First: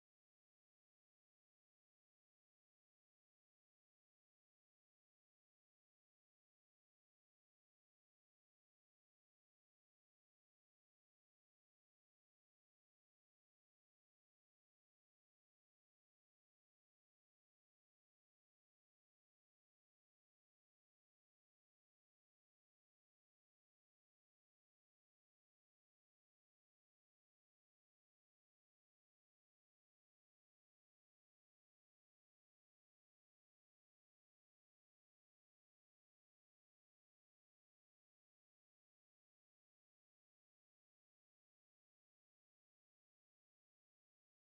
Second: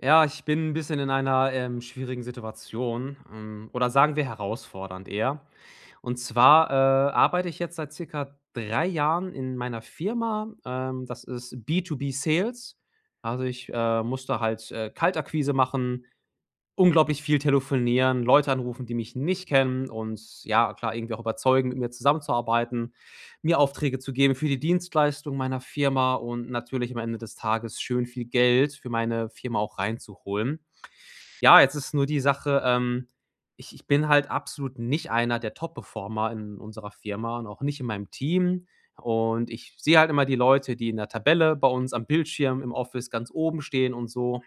Ja, ich bin ein bisschen in einer, schwierigen Situation, oder sagen wir herausfordernd eher. Und zwar, arbeite ich jetzt seit circa 3 Jahren in meiner Firma. Das ist B2B Sales. Also, ich muss halt, Kaltakquise machen, unglaublich viel telefonieren, Leute anrufen, die mich nicht kennen und ja, klar, irgendwie auch überzeugen, mit mir zusammenzuarbeiten, mir Aufträge zu geben für die Dienstleistung meiner Firma und natürlich am Ende des Tages schön viel Geld für meine Firma auch reinzuholen. Ja, jetzt ist nur die Sache, ich bin halt absolut nicht einer der Top-Performer in unserer Firma und auch nicht in meinem Team. Und ich sehe halt immer die Leute, die in der Tabelle bei uns am Bildschirm im Office ganz oben stehen und so.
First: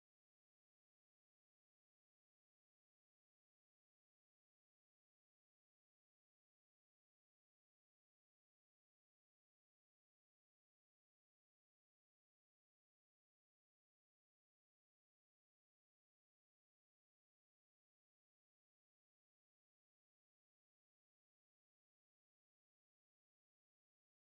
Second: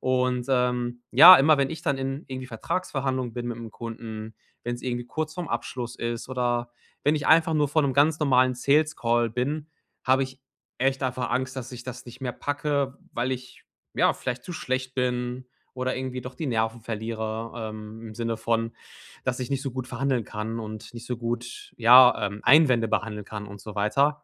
Und, ja, immer wenn ich dann in irgendwie Vertragsverhandlungen bin mit 'nem Kunden, wenn es irgendwie kurz vorm Abschluss ist oder wenn ich einfach nur vor einem ganz normalen Sales Call bin, habe ich echt einfach Angst, dass ich das nicht mehr packe, weil ich, ja, vielleicht zu schlecht bin oder irgendwie doch die Nerven verliere, im Sinne von, dass ich nicht so gut verhandeln kann und nicht so gut, ja, Einwände behandeln kann und so weiter.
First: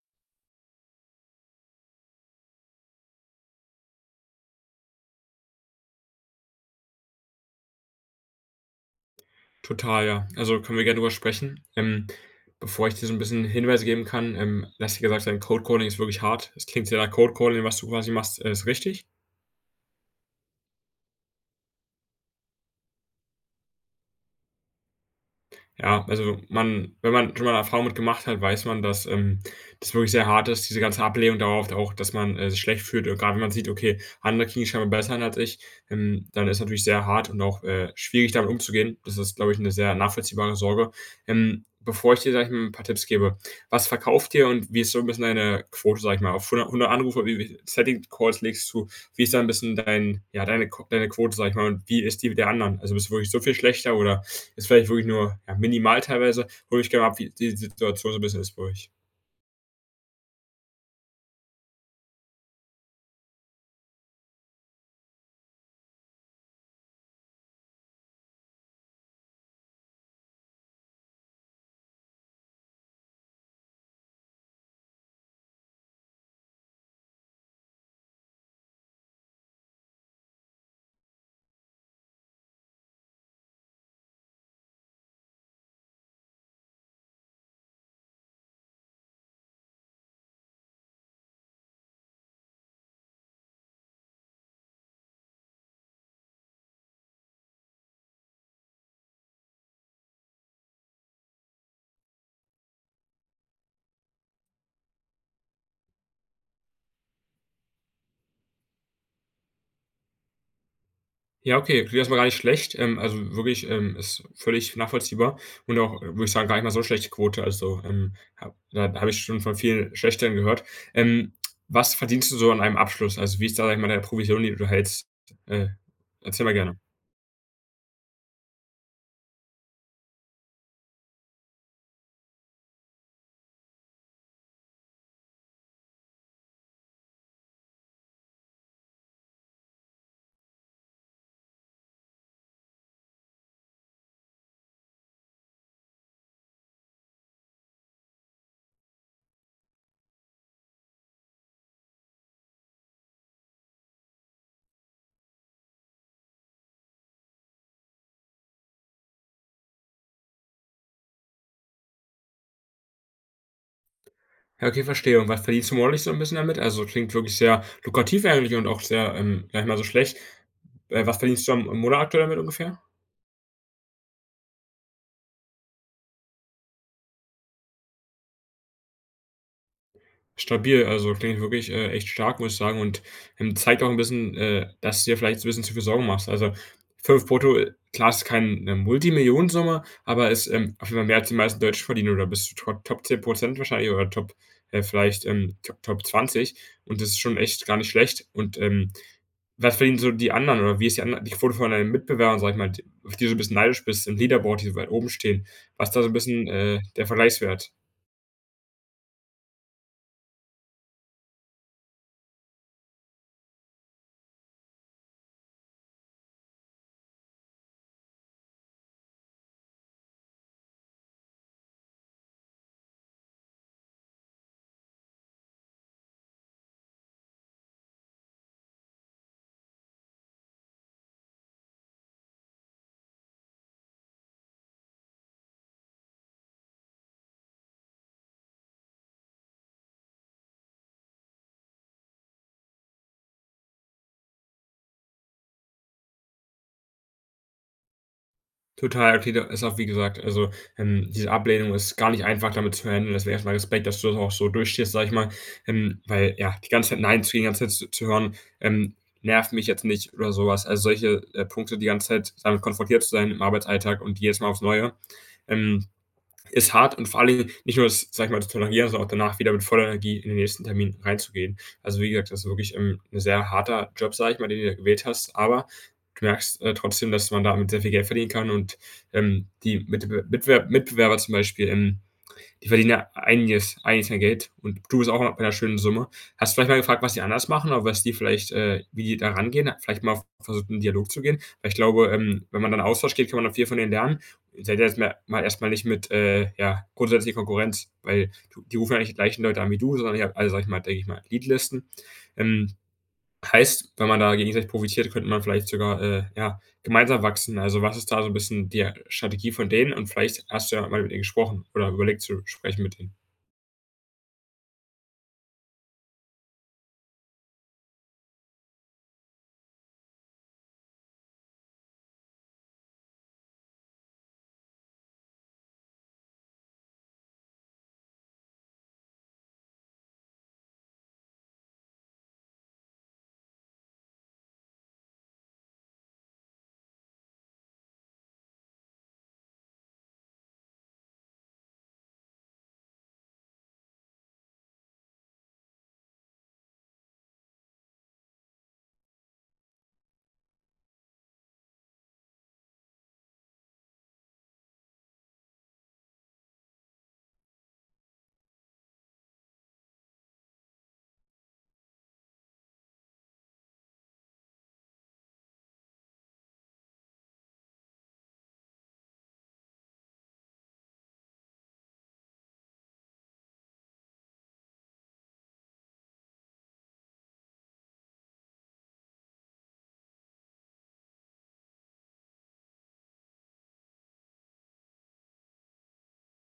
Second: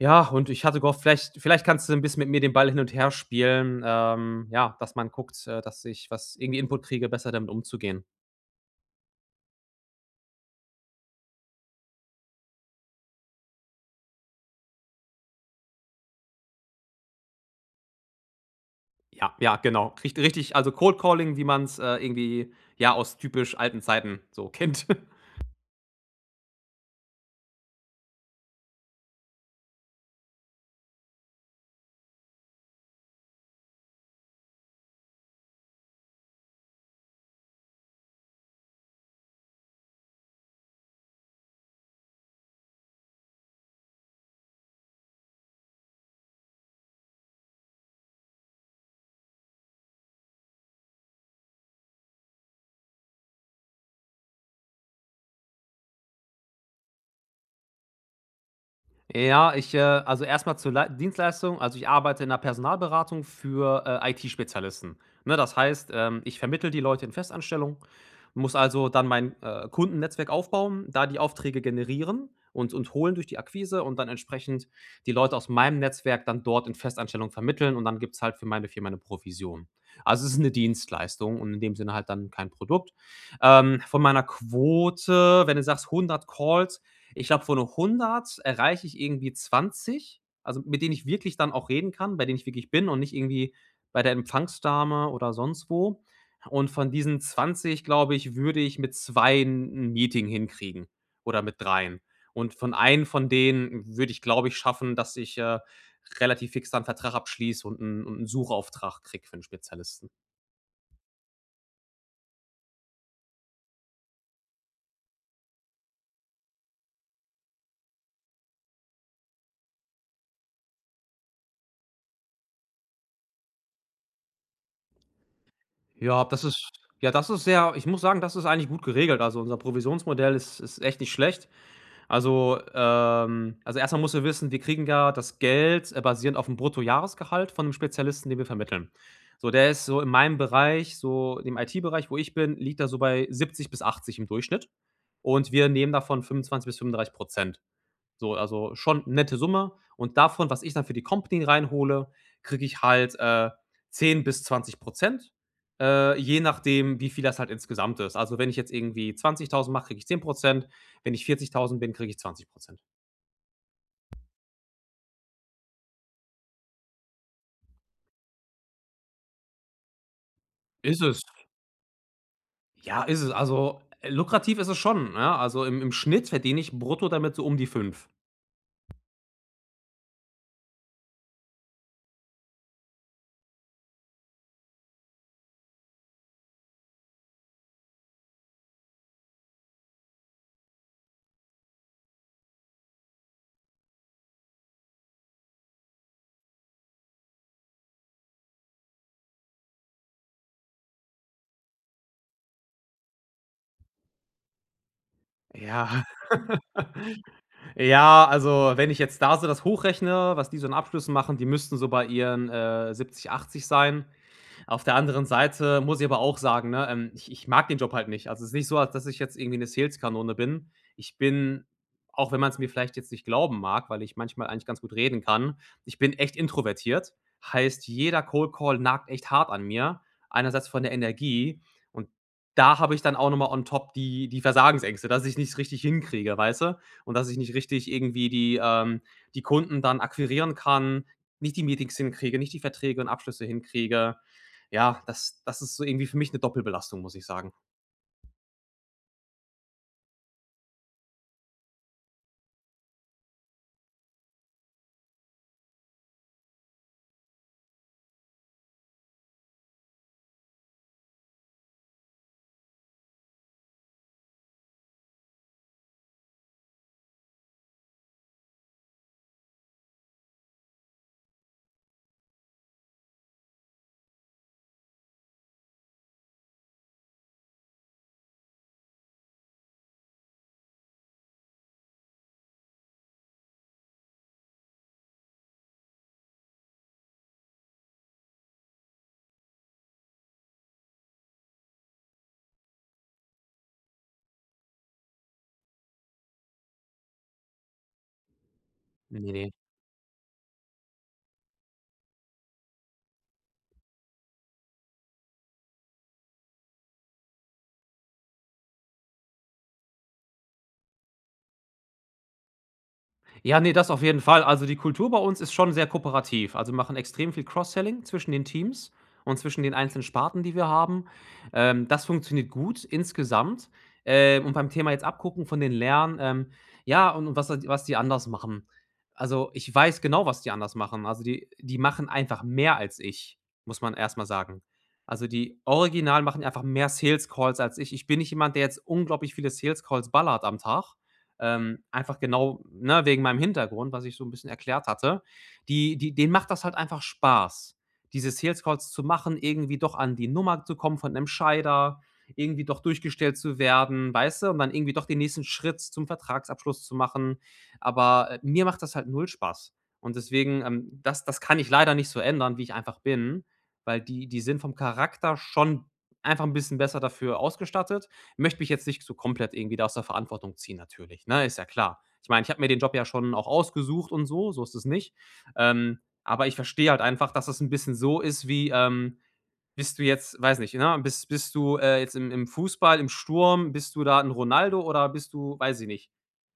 Ja, und ich hatte gehofft, vielleicht kannst du ein bisschen mit mir den Ball hin und her spielen, ja, dass man guckt, dass ich was irgendwie Input kriege, besser damit umzugehen. Total, ja. Also, können wir gerne drüber sprechen. Bevor ich dir so ein bisschen Hinweise geben kann, du hast ja gesagt, sein, Code Calling ist wirklich hart. Es klingt sehr nach Code Calling, was du quasi machst, ist richtig. Ja, ja, genau. Richtig, also Cold Calling, wie man's, irgendwie, ja, aus typisch alten Zeiten so kennt. Ja, also man wenn man schon mal eine Erfahrung mit gemacht hat, weiß man, dass, das wirklich sehr hart ist, diese ganze Ablehnung darauf auch, dass man, sich schlecht fühlt. Und grade wenn man sieht: „Okay, andere kriegen's scheinbar besser hin als ich", dann ist natürlich sehr hart und auch, schwierig, damit umzugehen. Das ist, glaube ich, eine sehr nachvollziehbare Sorge. Bevor ich dir, sage ich mal, 'n paar Tipps gebe: Was verkauft ihr und wie ist so ein bisschen deine Quote, sag ich mal? Auf 100 100 Anrufe, wie Setting Calls legst du wie ist da ein bisschen dein ja, deine Quote, sag ich mal, und wie ist die der anderen? Also, bist du wirklich so viel schlechter oder ist vielleicht wirklich nur ja, minimal teilweise. Hole ich gerne ab, wie die Situation so ein bisschen ist bei euch. Ja, ich also erstmal zur Lei Dienstleistung. Also, ich arbeite in einer Personalberatung für, IT-Spezialisten. Ne, das heißt, ich vermittle die Leute in Festanstellung, muss also dann mein, Kundennetzwerk aufbauen, da die Aufträge generieren und holen durch die Akquise und dann entsprechend die Leute aus meinem Netzwerk dann dort in Festanstellung vermitteln und dann gibt's halt für meine Firma eine Provision. Also, es ist eine Dienstleistung und in dem Sinne halt dann kein Produkt. Von meiner Quote, wenn du sagst 100 Calls ich glaube, von 100 erreiche ich irgendwie 20, also mit denen ich wirklich dann auch reden kann, bei denen ich wirklich bin und nicht irgendwie bei der Empfangsdame oder sonst wo. Und von diesen 20 glaube ich, würde ich mit 2 'n Meeting hinkriegen oder mit dreien. Und von einem von denen würde ich, glaube ich, schaffen, dass ich, relativ fix dann 'n Vertrag abschließe und 'n Suchauftrag kriege für 'n Spezialisten. Ja, okay, klingt erstmal gar nicht schlecht. Also wirklich ist völlig nachvollziehbar und auch, würde ich sagen, gar nicht mal so schlechte Quote. Also da habe ich schon von vielen schlechteren gehört. Ähm, was verdienst du so an einem Abschluss? Also wie ist da, sag ich mal, deine Provision, die du hältst? Äh, Ja, das erzähl mal ist gerne. ja, das ist sehr ich muss sagen, das ist eigentlich gut geregelt. Also, unser Provisionsmodell ist echt nicht schlecht. Also, erstmal mal musst du wissen, wir kriegen ja das Geld, basierend auf dem Bruttojahresgehalt von 'nem Spezialisten, den wir vermitteln. So, der ist so in meinem Bereich, so dem IT-Bereich, wo ich bin, liegt er so bei 70 bis 80 im Durchschnitt und wir nehmen davon 25 bis 35 so, also schon nette Summe und davon, was ich dann für die Company reinhole, kriege ich halt, 10 bis 20 je nachdem, wie viel das halt insgesamt ist. Also, wenn ich jetzt irgendwie 20.000 mache, kriege ich 10% wenn ich 40.000 bin, kriege ich 20%. Ja, okay, verstehe. Und was verdienst du monatlich so ein bisschen damit? Also klingt wirklich sehr lukrativ eigentlich und auch sehr, gar nicht mal so schlecht. Ist Was es? verdienst du am Monat aktuell damit ungefähr? Ja, ist es. Also, lukrativ ist es schon, ne? Also, im im Schnitt verdiene ich brutto damit so um die fünf. Stabil, also klingt wirklich, echt stark, muss ich sagen und, zeigt auch ein bisschen, dass du dir vielleicht so ein bisschen zu viel Sorgen machst. Also, 5 brutto, klar ist kein, Multimillionensumme, aber ist, auf jeden Fall mehr als die meisten Deutschen verdienen oder bist du to Top 10% wahrscheinlich oder Top vielleicht, Top 20 und das ist schon echt gar nicht schlecht und, was verdienen so die anderen oder wie ist die ander die Quote von deinen Mitbewerbern, sag ich mal, d auf die du so ein bisschen neidisch bist im Leaderboard, die so weit oben stehen? Was ist da Ja. so ein bisschen, der Vergleichswert? Ja, also, wenn ich jetzt da so das hochrechne, was die so in Abschlüssen machen, die müssten so bei ihren, 70, 80 sein. Auf der anderen Seite muss ich aber auch sagen, ne, ich mag den Job halt nicht. Also, es ist nicht so, als dass ich jetzt irgendwie 'ne Saleskanone bin. Ich bin, auch wenn man es mir vielleicht jetzt nicht glauben mag, weil ich manchmal eigentlich ganz gut reden kann, ich bin echt introvertiert. Heißt, jeder Cold Call nagt echt hart an mir, einerseits von der Energie und da habe ich dann auch noch mal on top die Versagensängste, dass ich nicht richtig hinkriege, weißt du? Und dass ich nicht richtig irgendwie die die Kunden dann akquirieren kann, nicht die Meetings hinkriege, nicht die Verträge und Abschlüsse hinkriege. Ja, das ist so irgendwie für mich eine Doppelbelastung, muss ich sagen. Total, okay, da ist auch wie gesagt also, diese Ablehnung ist gar nicht einfach damit zu handeln. Deswegen erst mal Respekt, dass du das auch so durchstehst, sage ich mal, weil, ja, die ganze Zeit „Nein" zu kriegen, die ganze Zeit zu hören, nervt mich jetzt nicht oder sowas. Also, solche, Punkte die ganze Zeit damit konfrontiert zu sein im Arbeitsalltag und jedes Mal aufs Neue, ähm ist hart und vor allem nicht nur das, sage ich mal, zu tolerieren, sondern auch danach wieder mit voller Energie in den nächsten Termin reinzugehen. Also wie gesagt, das ist wirklich, 'n sehr harter Job, sage ich mal, den du da gewählt hast, aber du merkst, trotzdem, dass man damit sehr viel Geld verdienen kann und, die Mitbewerber zum Beispiel, die verdienen ja einiges an Geld und du bist auch bei einer schönen Summe. Hast du vielleicht mal gefragt, was die anders machen oder was die vielleicht wie die da rangehen? Vielleicht mal versucht, in 'n Dialog zu gehen? Weil ich glaube, wenn man dann in Austausch geht, kann man noch viel von denen lernen. Ihr Seid ihr jetzt mal erst nicht mit, ja, grundsätzlich Konkurrenz, weil du die rufen ja nicht die Ne, gleichen ne. Leute an wie du, sondern ihr habt alle, sag ich mal denke ich mal, Leadlisten. Ähm Heißt, wenn man da gegenseitig profitiert, könnte man vielleicht sogar, ja, gemeinsam wachsen. Also, was ist da so 'n bisschen die, Strategie von denen? Und vielleicht hast du ja mal mit denen gesprochen oder überlegt zu sprechen mit denen. Ja, ne, das auf jeden Fall. Also, die Kultur bei uns ist schon sehr kooperativ. Also, wir machen extrem viel Cross-Selling zwischen den Teams und zwischen den einzelnen Sparten, die wir haben. Das funktioniert gut insgesamt. Und beim Thema jetzt abgucken von den Lernen, ja, und was die anders machen. Also, ich weiß genau, was die anders machen. Also, die machen einfach mehr als ich, muss man erst mal sagen. Also, die original machen einfach mehr Sales Calls als ich. Ich bin nicht jemand, der jetzt unglaublich viele Sales Calls ballert am Tag. Einfach genau, ne, wegen meinem Hintergrund, was ich so ein bisschen erklärt hatte, die die denen macht das halt einfach Spaß, diese Sales Calls zu machen, irgendwie doch an die Nummer zu kommen von einem Scheider, irgendwie doch durchgestellt zu werden, weißt du? Und dann irgendwie doch den nächsten Schritt zum Vertragsabschluss zu machen. Aber, mir macht das halt null Spaß. Und deswegen, das kann ich leider nicht so ändern, wie ich einfach bin, weil die sind vom Charakter schon einfach ein bisschen besser dafür ausgestattet. Möchte mich jetzt nicht so komplett irgendwie da aus der Verantwortung ziehen natürlich, ne? Ist ja klar. Ich meine, ich habe mir den Job ja schon auch ausgesucht und so, so ist es nicht. Ähm, aber ich verstehe halt einfach, dass es ein bisschen so ist wie, bist du jetzt weiß nicht, ne, bist du, jetzt im Fußball, im Sturm, bist du da ein Ronaldo oder bist du, weiß ich nicht,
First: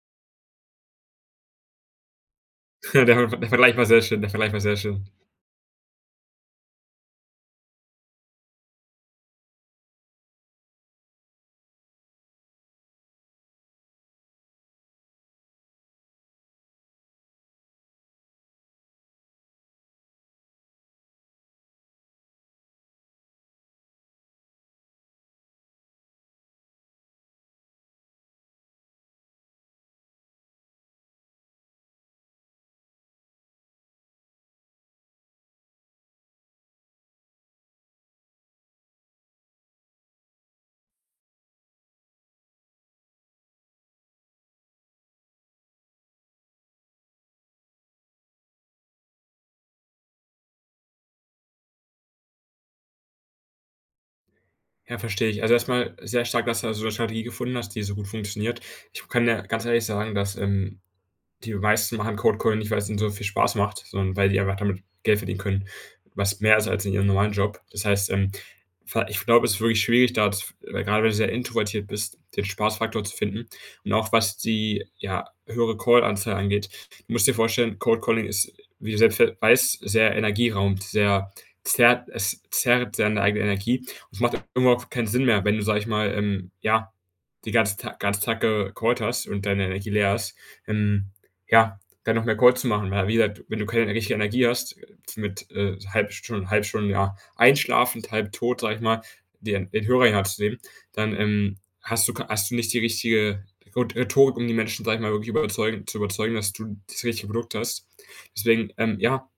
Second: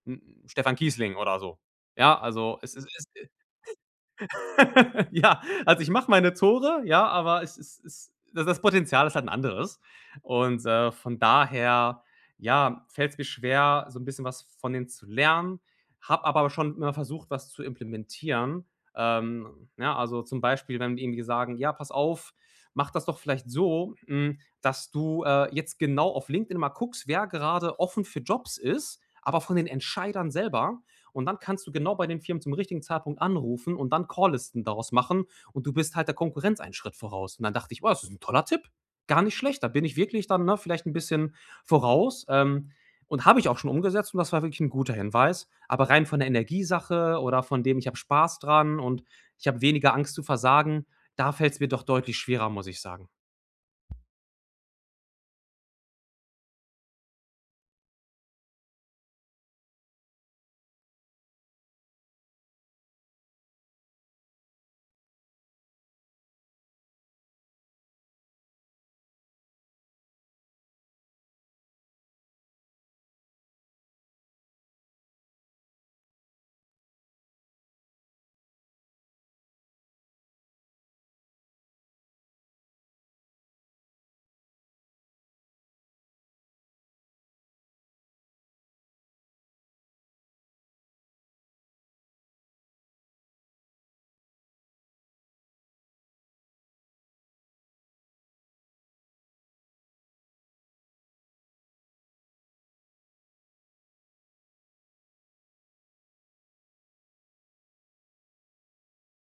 'n Stefan Kiesling oder so? Ja, also es ist Der es der Vergleich war sehr schön, der Vergleich war sehr schön. Ja, also ich mache meine Tore, ja, aber es das Potenzial ist halt ein anderes. Und, von daher, ja, fällt es mir schwer, so ein bisschen was von denen zu lernen, habe aber schon immer versucht, was zu implementieren. Ja, also zum Beispiel, wenn die irgendwie sagen: „Ja, pass auf, mach das doch vielleicht so, hm, dass du, jetzt genau auf LinkedIn mal guckst, wer gerade offen für Jobs ist, aber von den Entscheidern selber.“ und dann kannst du genau bei den Firmen zum richtigen Zeitpunkt anrufen und dann Calllisten daraus machen und du bist halt der Konkurrenz einen Schritt voraus. Und dann dachte ich: oh, das ist ein toller Tipp. Gar nicht schlecht. Da bin ich wirklich dann, ne, vielleicht ein bisschen voraus.“ und habe ich auch schon umgesetzt und das war wirklich ein guter Hinweis. Aber rein von der Energiesache oder von dem, ich habe Spaß dran und ich habe weniger Angst zu versagen, da fällt es mir doch deutlich schwerer, muss ich sagen. Ja, verstehe ich. Also, erstmal sehr stark, dass du so eine Strategie gefunden hast, die so gut funktioniert. Ich kann ja ganz ehrlich sagen, dass, die meisten machen Cold Calling nicht, weil es ihnen so viel Spaß macht, sondern weil die einfach damit Geld verdienen können, was mehr ist als in ihrem normalen Job. Das heißt, ich glaube, es ist wirklich schwierig, da, weil gerade wenn du sehr introvertiert bist, den Spaßfaktor zu finden. Und auch was die ja, höhere Call-Anzahl angeht. Du musst dir vorstellen, Cold Calling ist, wie du selbst weißt, sehr energieraumt, sehr zerrt, es zerrt sehr an der eigenen Energie. Und es macht irgendwo auch keinen Sinn mehr, wenn du, sag ich mal, ja, die ganze Tag gecallt hast und deine Energie leer ist. Ähm, ja, dann noch mehr Calls zu machen, weil wie gesagt, wenn du keine richtige Energie hast, mit, halb schon, ja, einschlafend, halb tot, sag ich mal, den Hörer in die Hand zu nehmen, dann, hast du nicht die richtige Rhetorik, um die Menschen, sag ich mal, wirklich überzeugen, dass du das richtige Produkt hast. Deswegen, ja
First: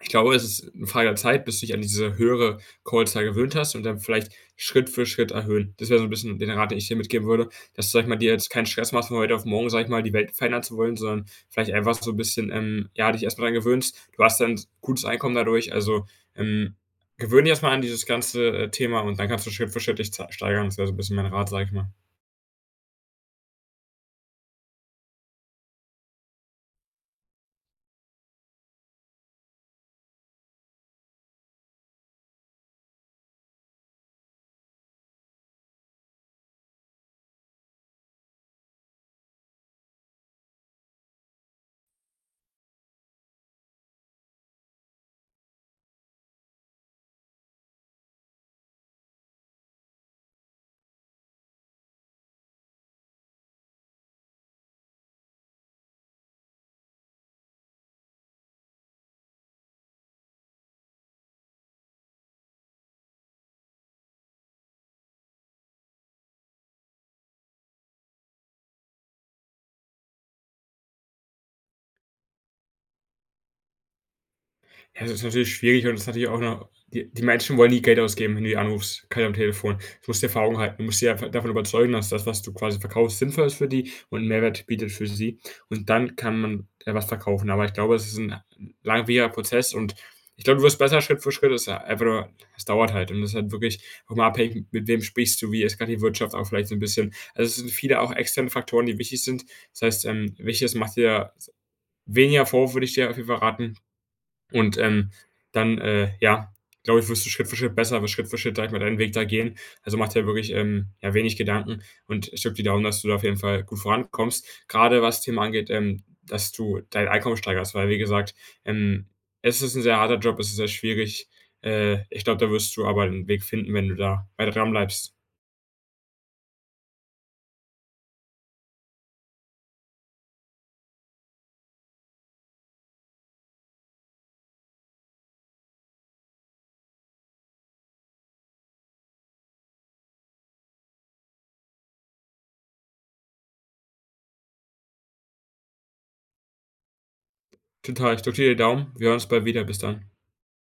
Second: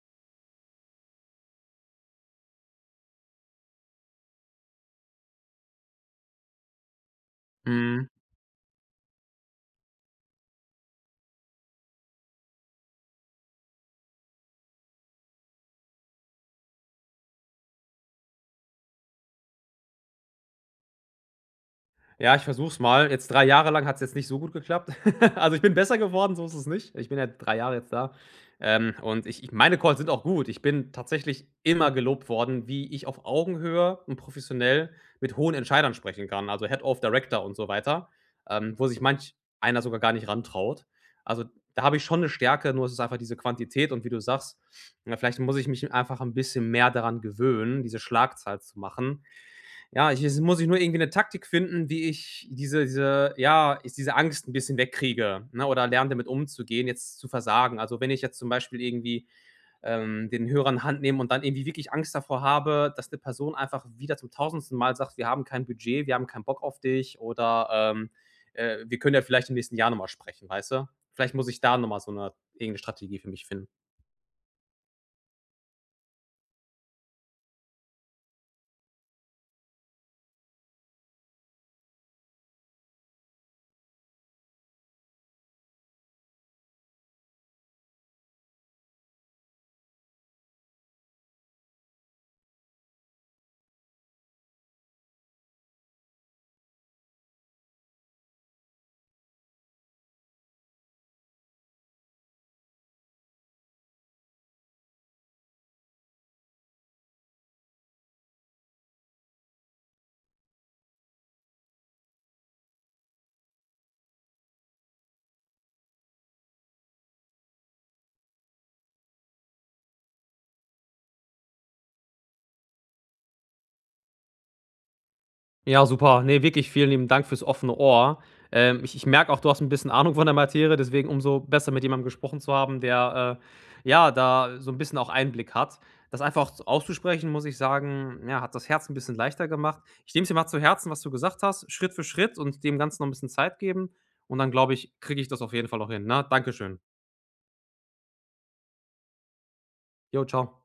ich glaube, es ist 'ne Frage der Zeit, bis du dich an diese höhere Callzahl gewöhnt hast und dann vielleicht Schritt für Schritt erhöhen. Das wäre so ein bisschen den Rat, den ich dir mitgeben würde, dass du, sage Mhm. ich mal, dir jetzt keinen Stress machst, von heute auf morgen, sag ich mal, die Welt verändern zu wollen, sondern vielleicht einfach so ein bisschen, ja, dich erst mal dran gewöhnst. Du hast dann gutes Einkommen dadurch, also, ähm, gewöhne dich erst mal an dieses ganze, Thema und dann kannst du Schritt für Schritt dich ze steigern. Das wäre so ein bisschen mein Rat, sag ich mal. Ja, ich versuche es mal. Jetzt 3 Jahre lang hat es jetzt nicht so gut geklappt. Also, ich bin besser geworden, so ist es nicht. Ich bin ja 3 Jahre jetzt da. Und ich meine Calls sind auch gut. Ich bin tatsächlich immer gelobt worden, wie ich auf Augenhöhe und professionell mit hohen Entscheidern sprechen kann, also Head of Director und so weiter, wo sich manch einer sogar gar nicht rantraut. Also, da habe ich schon eine Stärke, nur es ist einfach diese Quantität und wie du sagst, ja, vielleicht muss ich mich einfach ein bisschen mehr daran gewöhnen, diese Schlagzahl zu machen, ja, ich jetzt muss ich nur irgendwie 'ne Taktik finden, wie ich diese ja, ich diese Angst 'n bisschen wegkriege, ne, oder lerne, damit umzugehen, jetzt zu versagen. Also, wenn ich jetzt zum Beispiel irgendwie, den Hörer in Hand nehme und dann irgendwie wirklich Angst davor habe, dass 'ne Person einfach wieder zum Tausendsten Mal sagt: „Wir haben kein Budget, wir haben keinen Bock auf dich“ oder, „Wir können ja vielleicht im nächsten Jahr noch mal sprechen“, weißt du? Vielleicht muss ich da noch mal so 'ne irgend 'ne Strategie für mich finden. Ja, das ist natürlich schwierig und das ist natürlich auch noch die Menschen wollen nie Geld ausgeben, wenn du die anrufst, grade am Telefon. Du musst die Erfahrung halten. Du musst sie einfach davon überzeugen, dass das, was du quasi verkaufst, sinnvoll ist für die und 'n Mehrwert bietet für sie. Und dann kann man ja was verkaufen. Aber ich glaube, es ist ein langwieriger Prozess und ich glaube, du wirst besser Schritt für Schritt. Es ist ja einfach nur es dauert halt und das ist halt wirklich auch mal abhängig, mit wem sprichst du, wie ist grad die Wirtschaft auch vielleicht so ein bisschen. Also, es sind viele auch externe Faktoren, die wichtig sind. Das heißt, wichtig ist, mach dir weniger Vorwürfe, würde ich dir auf jeden Fall raten. Und, dann, ja, glaube ich, wirst du Schritt für Schritt besser, wirst Schritt für Schritt, sage ich mal, deinen Weg da gehen. Also, mach dir wirklich, ja, wenig Gedanken und ich drücke die Daumen, dass du da auf jeden Fall gut vorankommst. Gerade was das Thema angeht, dass du dein Einkommen steigerst, weil wie gesagt, ähm, es ist ein sehr harter Job, es ist sehr schwierig. Ich glaube, da wirst du aber 'n Weg finden, wenn du da weiter dran bleibst. Ja, super. Ne, wirklich vielen lieben Dank fürs offene Ohr. Ich merke auch, du hast ein bisschen Ahnung von der Materie, deswegen umso besser, mit jemandem gesprochen zu haben, der, ja, da so ein bisschen auch Einblick hat. Das einfach z auszusprechen, muss ich sagen, ja, hat das Herz ein bisschen leichter gemacht. Ich nehme es mir mal zu Herzen, was du gesagt hast, Schritt für Schritt und dem Ganzen noch ein bisschen Zeit geben und dann glaube ich, kriege ich das auf jeden Fall auch hin, ne? Dankeschön. Total, ich drücke dir die Daumen. Wir hören uns bald wieder. Bis dann. Jo, ciao.